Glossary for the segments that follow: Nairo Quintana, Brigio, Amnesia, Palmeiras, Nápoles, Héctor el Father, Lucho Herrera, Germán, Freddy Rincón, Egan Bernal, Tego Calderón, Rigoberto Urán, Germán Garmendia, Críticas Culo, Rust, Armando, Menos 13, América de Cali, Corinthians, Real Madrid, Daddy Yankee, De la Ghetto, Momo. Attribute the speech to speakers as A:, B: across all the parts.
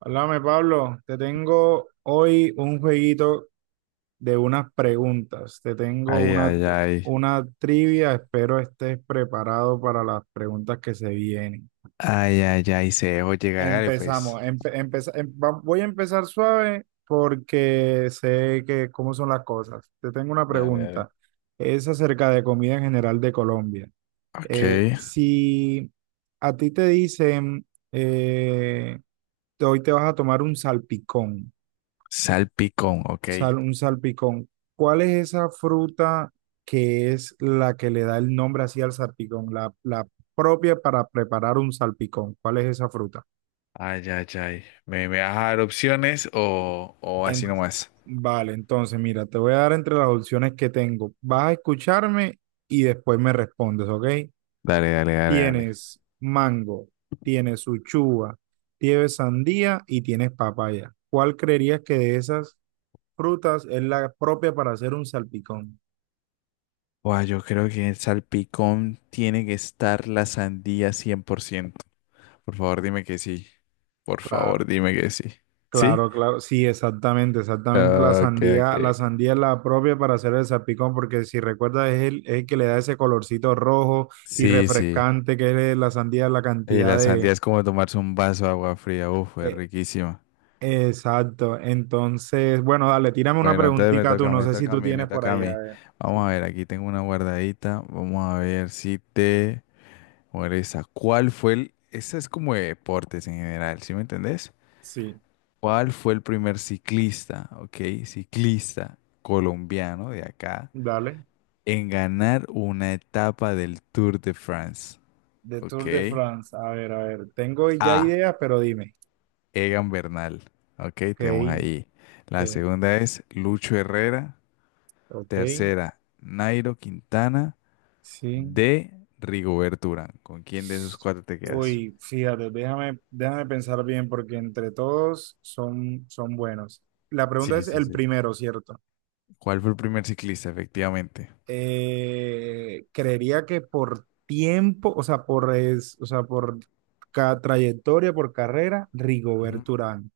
A: Háblame, Pablo. Te tengo hoy un jueguito de unas preguntas. Te tengo
B: Ay,
A: una,
B: ay, ay.
A: una trivia. Espero estés preparado para las preguntas que se vienen.
B: Ay, ay, ay. Se dejó llegar, dale, pues.
A: Empezamos. Voy a empezar suave porque sé que cómo son las cosas. Te tengo una
B: Dale, dale.
A: pregunta. Es acerca de comida en general de Colombia.
B: Ok.
A: Si a ti te dicen, eh, hoy te vas a tomar un salpicón.
B: Salpicón, ok.
A: Un salpicón. ¿Cuál es esa fruta que es la que le da el nombre así al salpicón? La propia para preparar un salpicón. ¿Cuál es esa fruta?
B: Ay, ay, ay. ¿Me vas a dar opciones o
A: En-
B: así nomás?
A: vale, entonces mira, te voy a dar entre las opciones que tengo. Vas a escucharme y después me respondes, ¿ok?
B: Dale, dale, dale, dale.
A: Tienes mango, tienes uchuva, tienes sandía y tienes papaya. ¿Cuál creerías que de esas frutas es la propia para hacer un salpicón?
B: Buah, yo creo que en el salpicón tiene que estar la sandía 100%. Por ciento. Por favor, dime que sí. Por favor,
A: Claro.
B: dime que sí. ¿Sí?
A: Claro, claro, sí, exactamente, exactamente. La
B: Ok, ok.
A: sandía, la sandía es la propia para hacer el salpicón, porque si recuerdas es el que le da ese colorcito rojo y
B: Sí, sí.
A: refrescante que es la sandía, la
B: Y
A: cantidad
B: la
A: de...
B: sandía es como tomarse un vaso de agua fría. Uf, es
A: eh,
B: riquísima.
A: exacto. Entonces, bueno, dale, tírame una
B: Bueno, entonces
A: preguntita tú, no
B: me
A: sé si
B: toca a
A: tú
B: mí, me
A: tienes por
B: toca a
A: ahí, a
B: mí.
A: ver.
B: Vamos
A: Sí,
B: a ver, aquí tengo una guardadita. Vamos a ver si te molesta. ¿Cuál fue el...? Ese es como de deportes en general, ¿sí me entendés?
A: sí,
B: ¿Cuál fue el primer ciclista, ok? Ciclista colombiano de acá
A: dale.
B: en ganar una etapa del Tour de France,
A: De
B: ok?
A: Tour de France, a ver, a ver. Tengo ya
B: A.
A: ideas, pero dime.
B: Egan Bernal, ok,
A: Ok,
B: tenemos ahí. La
A: ok,
B: segunda es Lucho Herrera.
A: ok,
B: Tercera, Nairo Quintana.
A: sí.
B: De Rigoberto Urán. ¿Con quién de esos cuatro te quedas?
A: Uy, fíjate, déjame pensar bien porque entre todos son buenos. La pregunta
B: Sí,
A: es
B: sí,
A: el
B: sí.
A: primero, ¿cierto?
B: ¿Cuál fue el primer ciclista? Efectivamente.
A: Creería que por tiempo, o sea, por, es, o sea, por ca- trayectoria, por carrera,
B: Ujú.
A: Rigoberto Urán.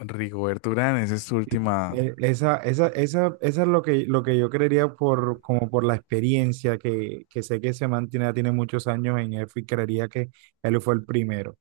B: Rigoberto Urán, esa es tu última.
A: Esa es lo que yo creería por, como por la experiencia que sé que se mantiene, tiene muchos años en F y creería que él fue el primero.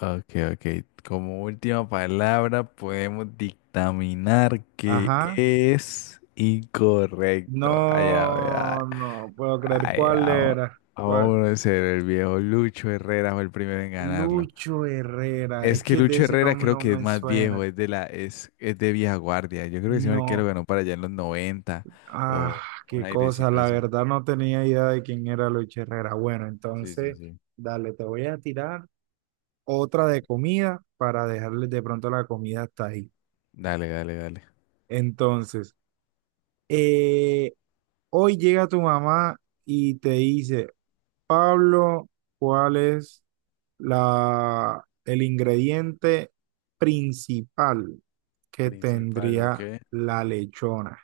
B: Ok, ok. Como última palabra, podemos dictaminar que
A: Ajá.
B: es incorrecto. Ay, ay, ay.
A: No, no puedo creer
B: Ay,
A: cuál
B: vamos.
A: era. ¿Cuál?
B: Vamos a ser el viejo Lucho Herrera fue el primero en ganarlo.
A: Lucho Herrera.
B: Es
A: Es
B: que
A: que de
B: Lucho
A: ese
B: Herrera
A: nombre
B: creo
A: no
B: que es
A: me
B: más viejo,
A: suena.
B: es de la, es de vieja guardia. Yo creo que ese marquero
A: No.
B: ganó para allá en los noventa
A: Ah,
B: o un
A: qué cosa.
B: airecito
A: La
B: así.
A: verdad no tenía idea de quién era Lucho Herrera. Bueno,
B: Sí, sí,
A: entonces,
B: sí.
A: dale, te voy a tirar otra de comida para dejarles de pronto la comida hasta ahí.
B: Dale, dale, dale.
A: Entonces, eh, hoy llega tu mamá y te dice, Pablo, ¿cuál es el ingrediente principal que
B: Principal, ¿ok?
A: tendría la lechona?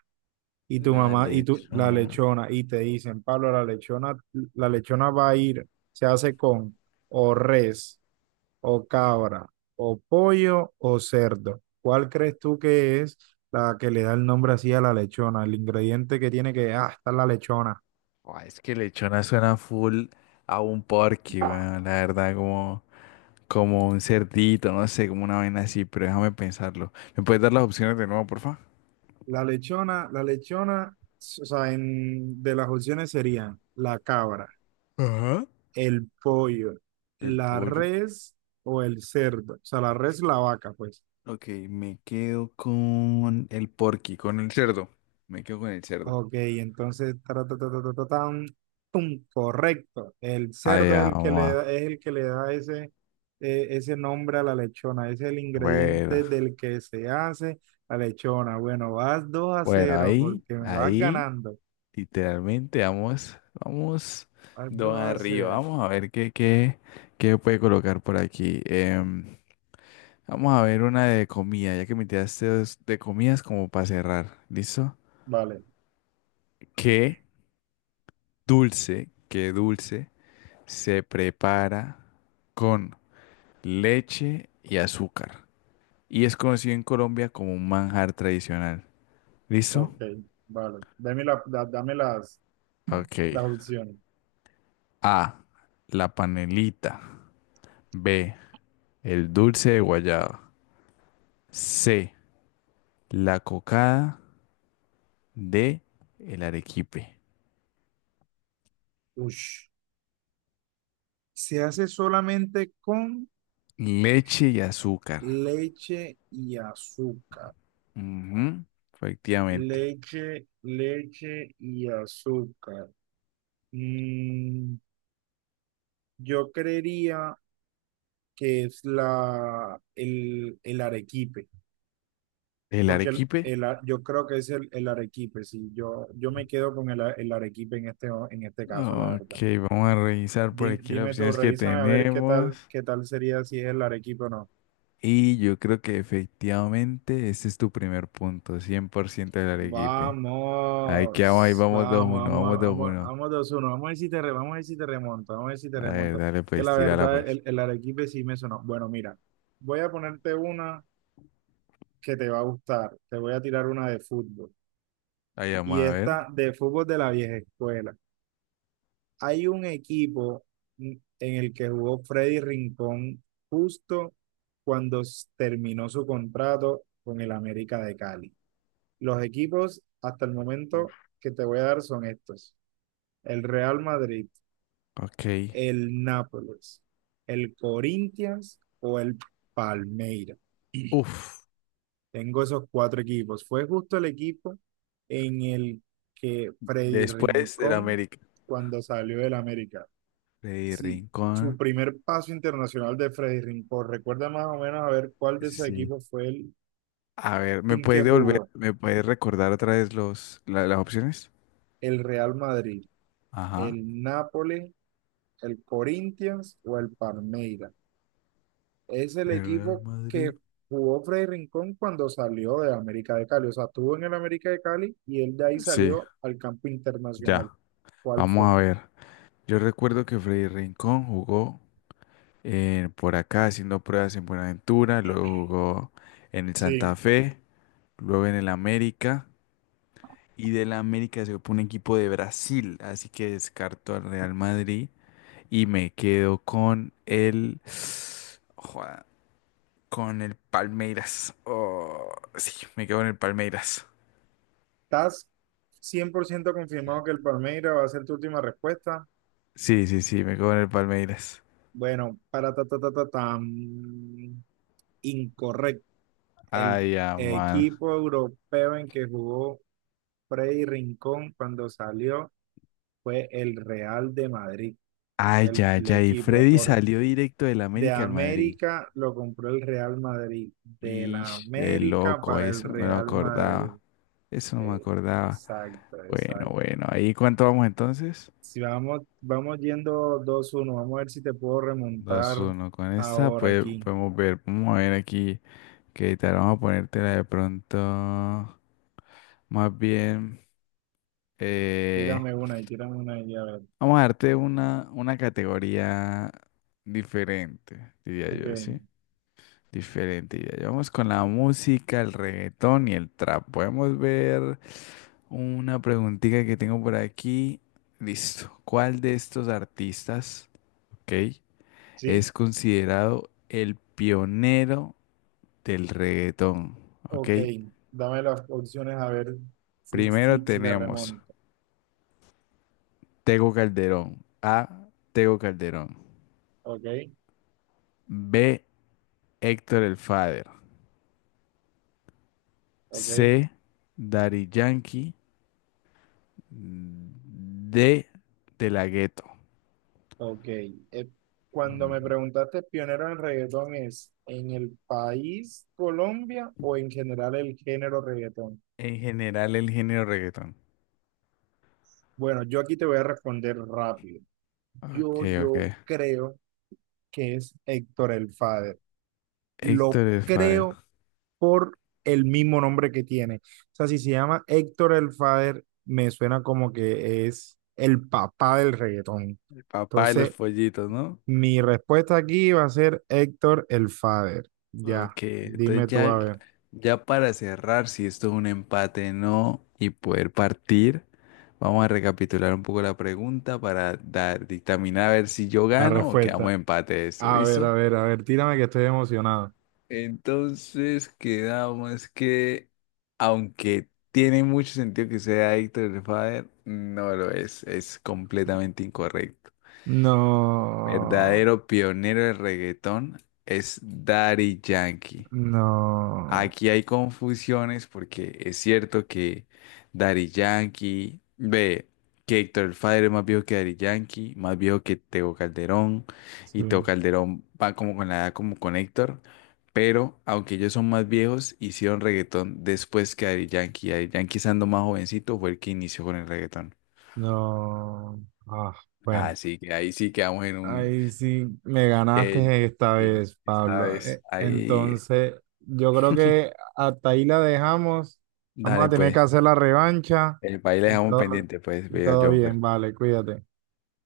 A: Y tu
B: La
A: mamá, y tú, la
B: lechona.
A: lechona, y te dicen, Pablo, la lechona va a ir, se hace con o res, o cabra, o pollo, o cerdo. ¿Cuál crees tú que es la que le da el nombre así a la lechona? El ingrediente que tiene que, ah, está la lechona.
B: Buah, es que lechona suena full a un porky, weón. La verdad, como, como un cerdito, no sé, como una vaina así, pero déjame pensarlo. ¿Me puedes dar las opciones de nuevo, porfa?
A: La lechona, o sea, de las opciones serían la cabra,
B: Ajá.
A: el pollo,
B: El
A: la
B: pollo.
A: res o el cerdo. O sea, la res, la vaca, pues.
B: Ok, me quedo con el porky, con el cerdo. Me quedo con el cerdo.
A: Ok, entonces, ta, ta, ta, ta, ta, ta, tan, tum, correcto. El
B: Ay,
A: cerdo es el que le da,
B: mamá.
A: es el que le da ese, ese nombre a la lechona. Es el ingrediente
B: Bueno,
A: del que se hace la lechona. Bueno, vas dos a
B: bueno,
A: cero
B: ahí,
A: porque me vas
B: ahí,
A: ganando.
B: literalmente vamos, vamos
A: Vas dos
B: dos
A: a
B: arriba.
A: cero
B: Vamos a ver qué puede colocar por aquí. Vamos a ver una de comida, ya que me tiraste dos de comidas como para cerrar. ¿Listo?
A: Vale.
B: ¿Qué qué dulce se prepara con leche y azúcar y es conocido en Colombia como un manjar tradicional?
A: Ok,
B: ¿Listo?
A: vale. Dame
B: Ok.
A: las opciones.
B: A. La panelita. B. El dulce de guayaba. C. La cocada. D. El arequipe.
A: Ush. Se hace solamente con
B: Leche y azúcar.
A: leche y azúcar.
B: Ujú, efectivamente.
A: Leche y azúcar. Mm, yo creería que es el arequipe,
B: ¿El
A: porque
B: arequipe?
A: yo creo que es el arequipe, sí, yo me quedo con el arequipe en en este caso, la
B: Ok,
A: verdad.
B: vamos a revisar por aquí las
A: Dime, tú,
B: opciones que
A: revísame a ver
B: tenemos.
A: qué tal sería si es el Arequipa o no.
B: Y yo creo que efectivamente ese es tu primer punto, cien por ciento del arequipe. Ahí quedamos, ahí
A: Vamos,
B: vamos dos
A: vamos,
B: uno,
A: vamos,
B: vamos dos
A: vamos,
B: uno.
A: vamos 2-1. Vamos a ver si te remonto, vamos a ver si te
B: A ver,
A: remonto.
B: dale
A: Que
B: pues,
A: la
B: tírala
A: verdad,
B: pues.
A: el Arequipe sí me sonó. Bueno, mira, voy a ponerte una que te va a gustar. Te voy a tirar una de fútbol.
B: Ahí vamos
A: Y
B: a ver.
A: esta de fútbol de la vieja escuela. Hay un equipo en el que jugó Freddy Rincón justo cuando terminó su contrato con el América de Cali. Los equipos hasta el momento que te voy a dar son estos. El Real Madrid,
B: Ok.
A: el Nápoles, el Corinthians o el Palmeiras.
B: Uf.
A: Tengo esos cuatro equipos. Fue justo el equipo en el que Freddy
B: Después del
A: Rincón,
B: América.
A: cuando salió del América,
B: Freddy
A: sí, su
B: Rincón.
A: primer paso internacional de Freddy Rincón. Recuerda más o menos a ver cuál de esos
B: Sí.
A: equipos fue el
B: A ver, ¿me
A: en que
B: puedes devolver,
A: jugó.
B: me puedes recordar otra vez las opciones?
A: El Real Madrid,
B: Ajá.
A: el Nápoles, el Corinthians o el Palmeiras. Es
B: El
A: el
B: Real
A: equipo que
B: Madrid.
A: jugó Freddy Rincón cuando salió de América de Cali. O sea, estuvo en el América de Cali y él de ahí
B: Sí,
A: salió al campo internacional.
B: ya.
A: ¿Cuál
B: Vamos
A: fue?
B: a ver. Yo recuerdo que Freddy Rincón jugó en- por acá haciendo pruebas en Buenaventura, luego jugó en el Santa
A: Sí,
B: Fe, luego en el América. Y de la América se fue un equipo de Brasil, así que descarto al Real Madrid y me quedo con el... Joda, con el Palmeiras. Oh, sí, me quedo con el Palmeiras.
A: estás 100% confirmado que el Palmeiras va a ser tu última respuesta.
B: Sí, sí, sí, me quedo con el Palmeiras.
A: Bueno, para ta, ta, ta, ta, tan, incorrecto. El
B: Ay, ya, man.
A: equipo europeo en que jugó Freddy Rincón cuando salió fue el Real de Madrid.
B: Ay, ya,
A: El
B: ya. Y
A: equipo
B: Freddy salió directo del
A: de
B: América al Madrid.
A: América lo compró el Real Madrid. De
B: Y
A: la
B: de
A: América
B: loco,
A: para el
B: eso no me lo
A: Real Madrid.
B: acordaba. Eso no me
A: Eh,
B: acordaba.
A: exacto,
B: Bueno,
A: exacto.
B: bueno, ahí, ¿cuánto vamos entonces?
A: Si vamos, vamos yendo 2-1, vamos a ver si te puedo remontar
B: Dos uno. Con esta
A: ahora
B: pues,
A: aquí.
B: podemos ver. Vamos a ver aquí qué tal. Vamos a ponértela de pronto. Más bien, eh,
A: Tírame una y a ver.
B: vamos a darte una categoría diferente, diría yo,
A: Ok.
B: ¿sí? Diferente, diría yo. Vamos con la música, el reggaetón y el trap. Podemos ver una preguntita que tengo por aquí. Listo. ¿Cuál de estos artistas, ok,
A: ¿Sí?
B: es considerado el pionero del reggaetón, ok?
A: Ok. Dame las opciones a ver si,
B: Primero
A: si, si te
B: tenemos
A: remonto.
B: Tego Calderón. A. Tego Calderón.
A: Ok,
B: B. Héctor el Father.
A: ok,
B: C. Daddy Yankee. D. De la Ghetto.
A: ok. Eh, cuando me preguntaste pionero en reggaetón, ¿es en el país Colombia o en general el género reggaetón?
B: En general, el género reggaetón.
A: Bueno, yo aquí te voy a responder rápido.
B: Ok, ok.
A: Yo creo que es Héctor el Father. Lo
B: Héctor el Father.
A: creo por el mismo nombre que tiene. O sea, si se llama Héctor el Father, me suena como que es el papá del reggaetón.
B: El papá de los
A: Entonces,
B: pollitos, ¿no?
A: mi respuesta aquí va a ser Héctor el Father. Ya,
B: Ok, entonces
A: dime tú
B: ya,
A: a ver
B: ya para cerrar, si esto es un empate, no, y poder partir, vamos a recapitular un poco la pregunta para dar, dictaminar a ver si yo
A: la
B: gano o
A: respuesta.
B: quedamos empate de esto,
A: A ver, a
B: ¿listo?
A: ver, a ver, tírame que estoy emocionado.
B: Entonces quedamos que, aunque tiene mucho sentido que sea Héctor el Father, no lo es completamente incorrecto.
A: No,
B: Verdadero pionero del reggaetón es Daddy Yankee.
A: no,
B: Aquí hay confusiones porque es cierto que Daddy Yankee, ve, que Héctor el Father es más viejo que Daddy Yankee, más viejo que Tego Calderón, y Tego
A: sí,
B: Calderón va como con la edad como con Héctor, pero aunque ellos son más viejos, hicieron reggaetón después que Daddy Yankee. Daddy Yankee estando más jovencito fue el que inició con el reggaetón.
A: no. Ah, bueno.
B: Así que ahí sí quedamos en un...
A: Ahí sí me
B: eh,
A: ganaste esta
B: sí,
A: vez,
B: esta
A: Pablo.
B: vez, ahí,
A: Entonces, yo creo que hasta ahí la dejamos. Vamos a
B: dale
A: tener que
B: pues,
A: hacer la revancha.
B: el país le dejamos
A: Todo,
B: pendiente pues, veo
A: todo bien,
B: Jonfer.
A: vale, cuídate.